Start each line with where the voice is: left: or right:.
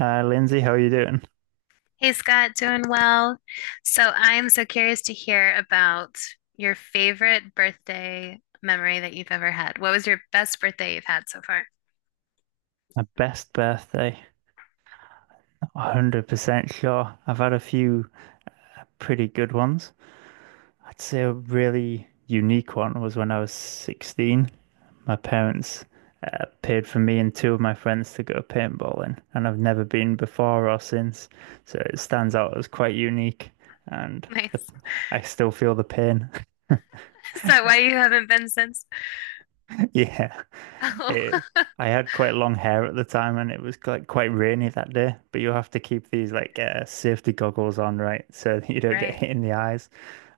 right: Lindsay, how are you doing?
left: Hey Scott, doing well. So I'm so curious to hear about your favorite birthday memory that you've ever had. What was your best birthday you've had so far?
right: My best birthday, not 100% sure. I've had a few pretty good ones. I'd say a really unique one was when I was 16. My parents paid for me and two of my friends to go paintballing, and I've never been before or since. So it stands out as quite unique, and the,
left: Nice.
right: I still feel the pain.
left: Is that why you haven't been since?
right: Yeah. It,
left: Oh,
right: I had quite long hair at the time and it was like quite rainy that day, but you have to keep these like safety goggles on, right? So that you don't get
left: right.
right: hit in the eyes.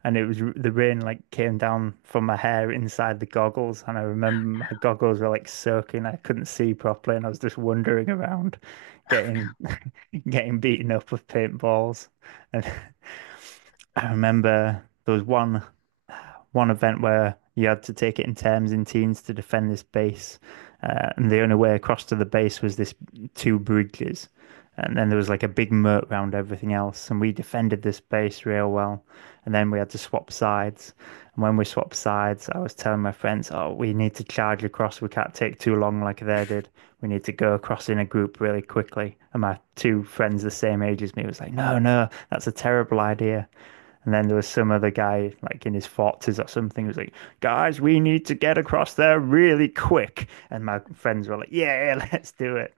right: And it was the rain like came down from my hair inside the goggles. And I remember my goggles were like soaking. I couldn't see properly and I was just wandering around getting getting beaten up with paintballs. And I remember there was one event where you had to take it in terms in teens to defend this base, and the only way across to the base was this two bridges, and then there was like a big moat round everything else, and we defended this base real well, and then we had to swap sides, and when we swapped sides, I was telling my friends, "Oh, we need to charge across. We can't take too long like they did. We need to go across in a group really quickly." And my two friends the same age as me was like, "No, no, that's a terrible idea." And then there was some other guy, like in his forties or something, who was like, "Guys, we need to get across there really quick." And my friends were like, "Yeah, let's do it."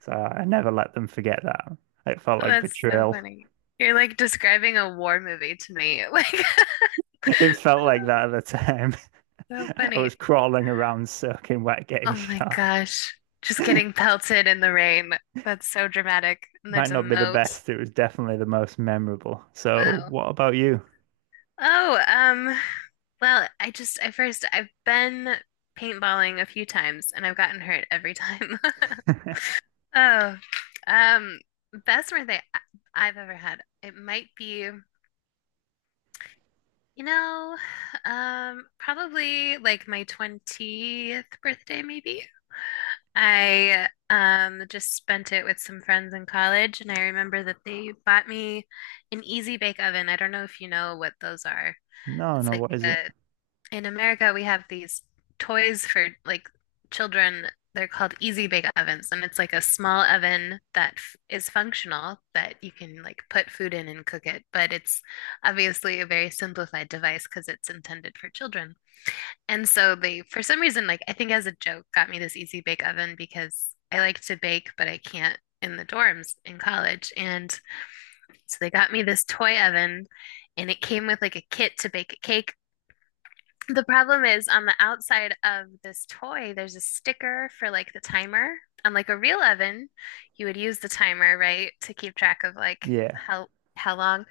right: So I never let them forget that. It felt
left: Oh,
right: like
left: that's so
right: betrayal.
left: funny. You're like describing a war movie to me. Like,
right: It felt like
left: oh,
right: that at the time.
left: so
right: I
left: funny.
right: was crawling around, soaking wet,
left: Oh
right: getting
left: my
right: shot.
left: gosh. Just getting pelted in the rain. That's so dramatic. And there's
right: Might
left: a
right: not be the
left: moat.
right: best. It was definitely the most memorable. So,
left: Wow.
right: what about you?
left: Oh, um, Well, I first, I've been paintballing a few times and I've gotten hurt every time. Oh, um, best birthday I've ever had. It might be, you know, probably like my 20th birthday, maybe. I just spent it with some friends in college, and I remember that they bought me an Easy Bake Oven. I don't know if you know what those are.
right: No,
left: It's
right: no,
left: like
right: what is it?
left: a In America, we have these toys for like children. They're called Easy Bake Ovens, and it's like a small oven that f is functional that you can like put food in and cook it. But it's obviously a very simplified device because it's intended for children. And so they, for some reason, like I think as a joke, got me this Easy Bake Oven because I like to bake, but I can't in the dorms in college. And so they got me this toy oven, and it came with like a kit to bake a cake. The problem is on the outside of this toy, there's a sticker for like the timer. On like a real oven, you would use the timer, right, to keep track of like
right: Yeah.
left: how long.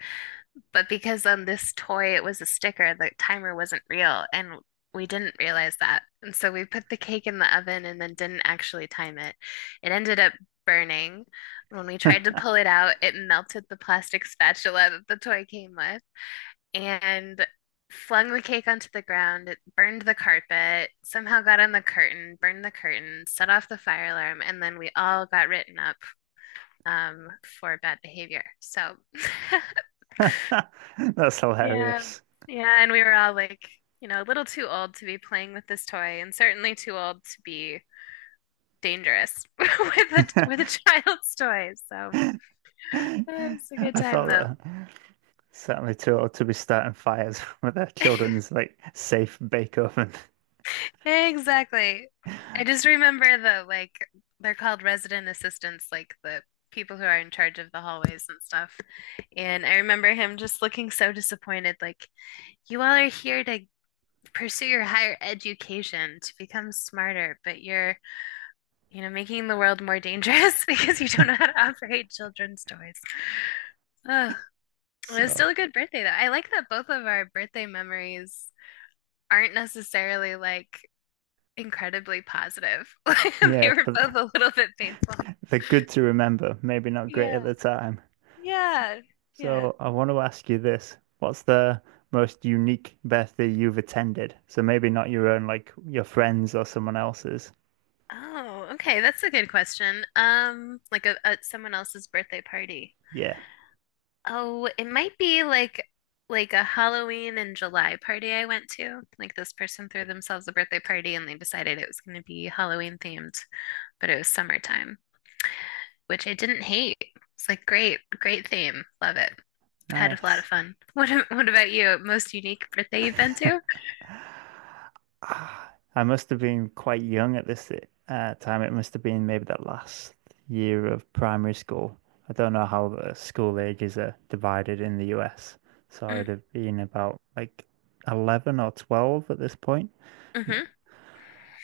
left: But because on this toy it was a sticker, the timer wasn't real, and we didn't realize that. And so we put the cake in the oven and then didn't actually time it. It ended up burning. When we tried to pull it out, it melted the plastic spatula that the toy came with and flung the cake onto the ground. It burned the carpet, somehow got on the curtain, burned the curtain, set off the fire alarm, and then we all got written up um, for bad behavior. So,
right: That's
left: yeah,
right: hilarious.
left: yeah, and we were all like, you know, a little too old to be playing with this toy, and certainly too old to be dangerous with a child's toy. So, it was a good
right: I
left: time
right: thought
left: though.
right: that Certainly too old to be starting fires with their children's like safe bake oven.
left: Exactly. I just remember the like they're called resident assistants, like the people who are in charge of the hallways and stuff. And I remember him just looking so disappointed, like, you all are here to pursue your higher education, to become smarter, but you're, you know, making the world more dangerous because you don't know how to operate children's toys. Oh, it was
right: So
left: still a good birthday though. I like that both of our birthday memories aren't necessarily like incredibly positive. They
right: yeah,
left: were
right: but
left: both a little bit painful.
right: they're good to remember, maybe not great at the
left: Yeah.
right: time.
left: Yeah. Yeah.
right: So I want to ask you this. What's the most unique birthday you've attended? So maybe not your own, like your friends or someone else's.
left: Oh, okay. That's a good question. Like a someone else's birthday party.
right: Yeah,
left: Oh, it might be like a Halloween in July party I went to. Like this person threw themselves a birthday party and they decided it was going to be Halloween themed, but it was summertime, which I didn't hate. It's like great, great theme. Love it. Had a lot
right: nice.
left: of fun. What about you? Most unique birthday you've been to?
right: Ah, I must have been quite young at this time. It must have been maybe the last year of primary school. I don't know how the school ages are divided in the US. So
left: Mm,
right: I'd have been about like 11 or 12 at this point.
left: hmm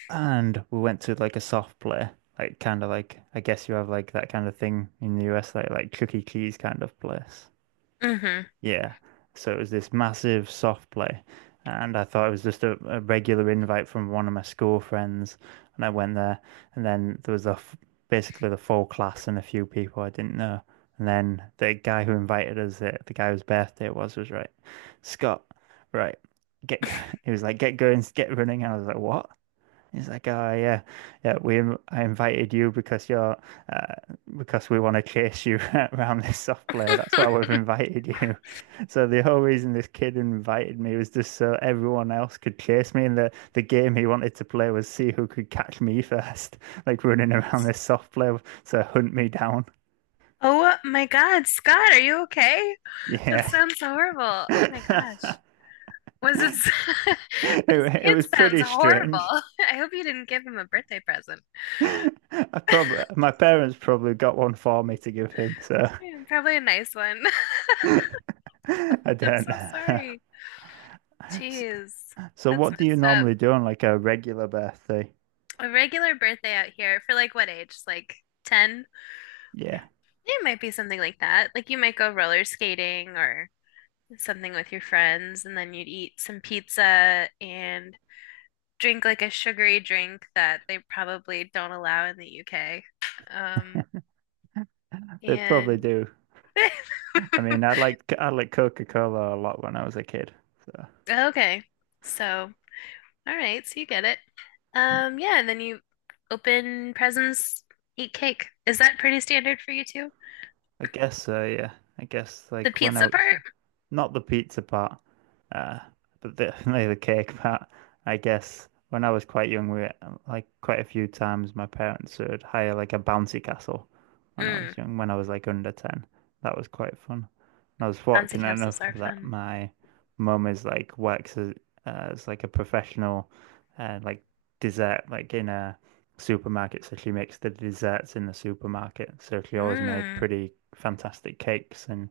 right: And we went to like a soft play, like kind of like, I guess you have like that kind of thing in the US, like Chuck E. Cheese kind of place.
left: hmm.
right: Yeah. So it was this massive soft play. And I thought it was just a regular invite from one of my school friends. And I went there. And then there was basically the full class and a few people I didn't know. And then the guy who invited us, the guy whose birthday it was right, Scott, right, get, go-" he was like, get going, get running. And I was like, what? He's like, oh yeah, yeah. We I invited you because you're uh, because we want to chase you around this soft play. That's why we've invited you. So the whole reason this kid invited me was just so everyone else could chase me, and the game he wanted to play was see who could catch me first, like running around this soft play so hunt me down.
left: Oh my God, Scott, are you okay? That
right: Yeah,
left: sounds horrible. Oh my
right: it
left: gosh. Was it s- this
right: it
left: kid
right: was
left: sounds
right: pretty
left: horrible.
right: strange.
left: I hope you didn't give him a birthday present.
right: I probably my parents probably got one for me to give him, so.
left: Yeah, probably a nice one.
right: I
left: I'm
right: don't
left: so
right: know.
left: sorry.
right: S-
left: Jeez,
right: So
left: that's
right: what do you
left: messed up.
right: normally do on like a regular birthday?
left: A regular birthday out here for like what age? Like 10?
right: Yeah,
left: It might be something like that. Like you might go roller skating or something with your friends, and then you'd eat some pizza and drink like a sugary drink that they probably don't allow in the UK. Um,
right: they probably
left: and
right: do. I mean, I like Coca-Cola a lot when I was a kid. So
left: Okay, so so you get it. Yeah, and then you open presents, eat cake. Is that pretty standard for you too?
right: I guess so, yeah. I guess
left: The
right: like when I
left: pizza
right: was
left: part?
right: not the pizza part, uh, but definitely the cake part. I guess when I was quite young, we like quite a few times my parents would hire like a bouncy castle when I
left: Mm,
right: was young, when I was like under 10. That was quite fun. And I was
left: bouncy
right: fortunate enough
left: castles are
right: that
left: fun.
right: my mum is like works as like a professional uh, like dessert like in a supermarket. So she makes the desserts in the supermarket. So she always made
left: Mm,
right: pretty fantastic cakes and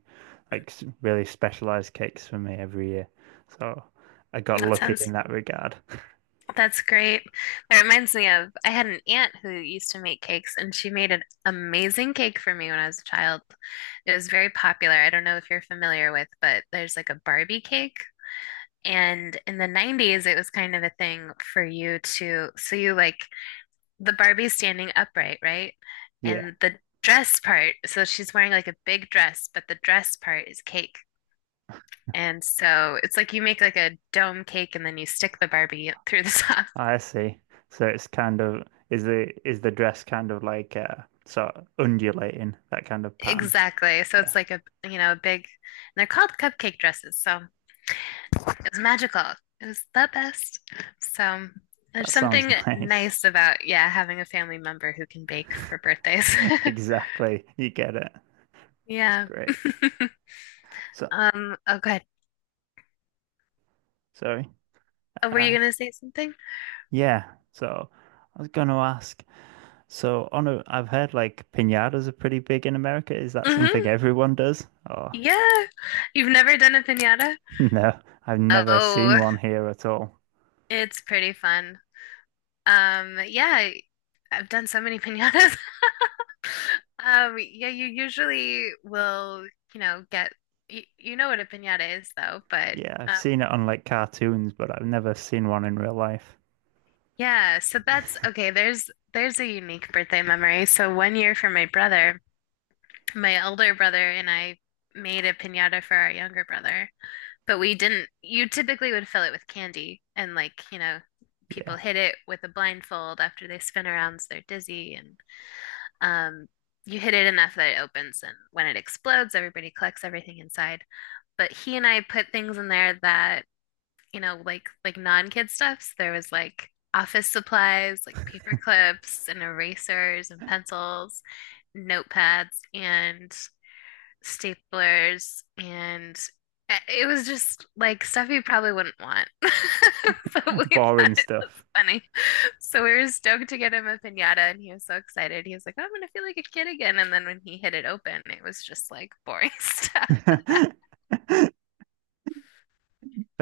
right: like really specialized cakes for me every year. So I got
left: that
right: lucky in
left: sounds
right: that regard.
left: That's great. That reminds me of I had an aunt who used to make cakes, and she made an amazing cake for me when I was a child. It was very popular. I don't know if you're familiar with, but there's like a Barbie cake. And in the 90s, it was kind of a thing for you to, so you like the Barbie standing upright, right?
right: Yeah,
left: And the dress part, so she's wearing like a big dress, but the dress part is cake. And so it's like you make like a dome cake and then you stick the Barbie through the top.
right: I see. So it's kind of is the dress kind of like sort of undulating that kind of pattern?
left: Exactly. So it's
right: Yeah,
left: like a, you know, a big, and they're called cupcake dresses. So it was magical. It was the best. So there's
right: that sounds
left: something
right: nice.
left: nice about, yeah, having a family member who can bake for birthdays.
right: Exactly. You get it. That's
left: Yeah.
right: great. So
left: Oh, go ahead.
right: sorry.
left: Oh, were you
right: Uh
left: gonna say something?
right: yeah. So I was going to ask. So on a, I've heard like piñatas are pretty big in America. Is that something
left: Hmm.
right: everyone does? Or
left: Yeah. You've never done a piñata?
right: no, I've never seen
left: Oh,
right: one here at all.
left: it's pretty fun. Yeah, I've done so many piñatas. Yeah, you usually will, you know, get you, you know what a piñata is though, but
right: Yeah, I've
left: uh,
right: seen it on like cartoons, but I've never seen one in real life.
left: yeah, so that's okay. There's a unique birthday memory. So one year for my brother, my elder brother and I made a piñata for our younger brother, but we didn't. You typically would fill it with candy and like, you know, people
right: Yeah,
left: hit it with a blindfold after they spin around so they're dizzy and um you hit it enough that it opens and when it explodes, everybody collects everything inside. But he and I put things in there that, you know, like non-kid stuffs. There was like office supplies, like paper clips and erasers and pencils, notepads and staplers and it was just like stuff you probably wouldn't want. But we thought
right: boring
left: it was
right: stuff.
left: funny. So we were stoked to get him a piñata and he was so excited. He was like, "Oh, I'm gonna feel like a kid again." And then when he hit it open, it was just like boring stuff.
right: Better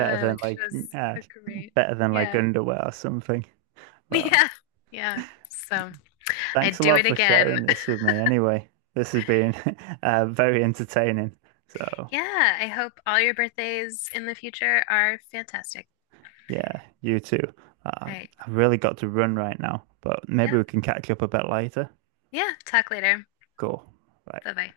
left: Oh, which
right: like
left: was
right: uh,
left: a great, yeah,
right: underwear or something. Well,
left: yeah, yeah. So
right: thanks
left: I'd
right: a
left: do
right: lot
left: it
right: for
left: again.
right: sharing this with me anyway. This has been very entertaining. So,
left: Yeah, I hope all your birthdays in the future are fantastic.
right: yeah, you too. Uh,
left: All right.
right: I've really got to run right now, but maybe
left: Yeah.
right: we can catch up a bit later.
left: Yeah. Talk later.
right: Cool. Right.
left: Bye bye.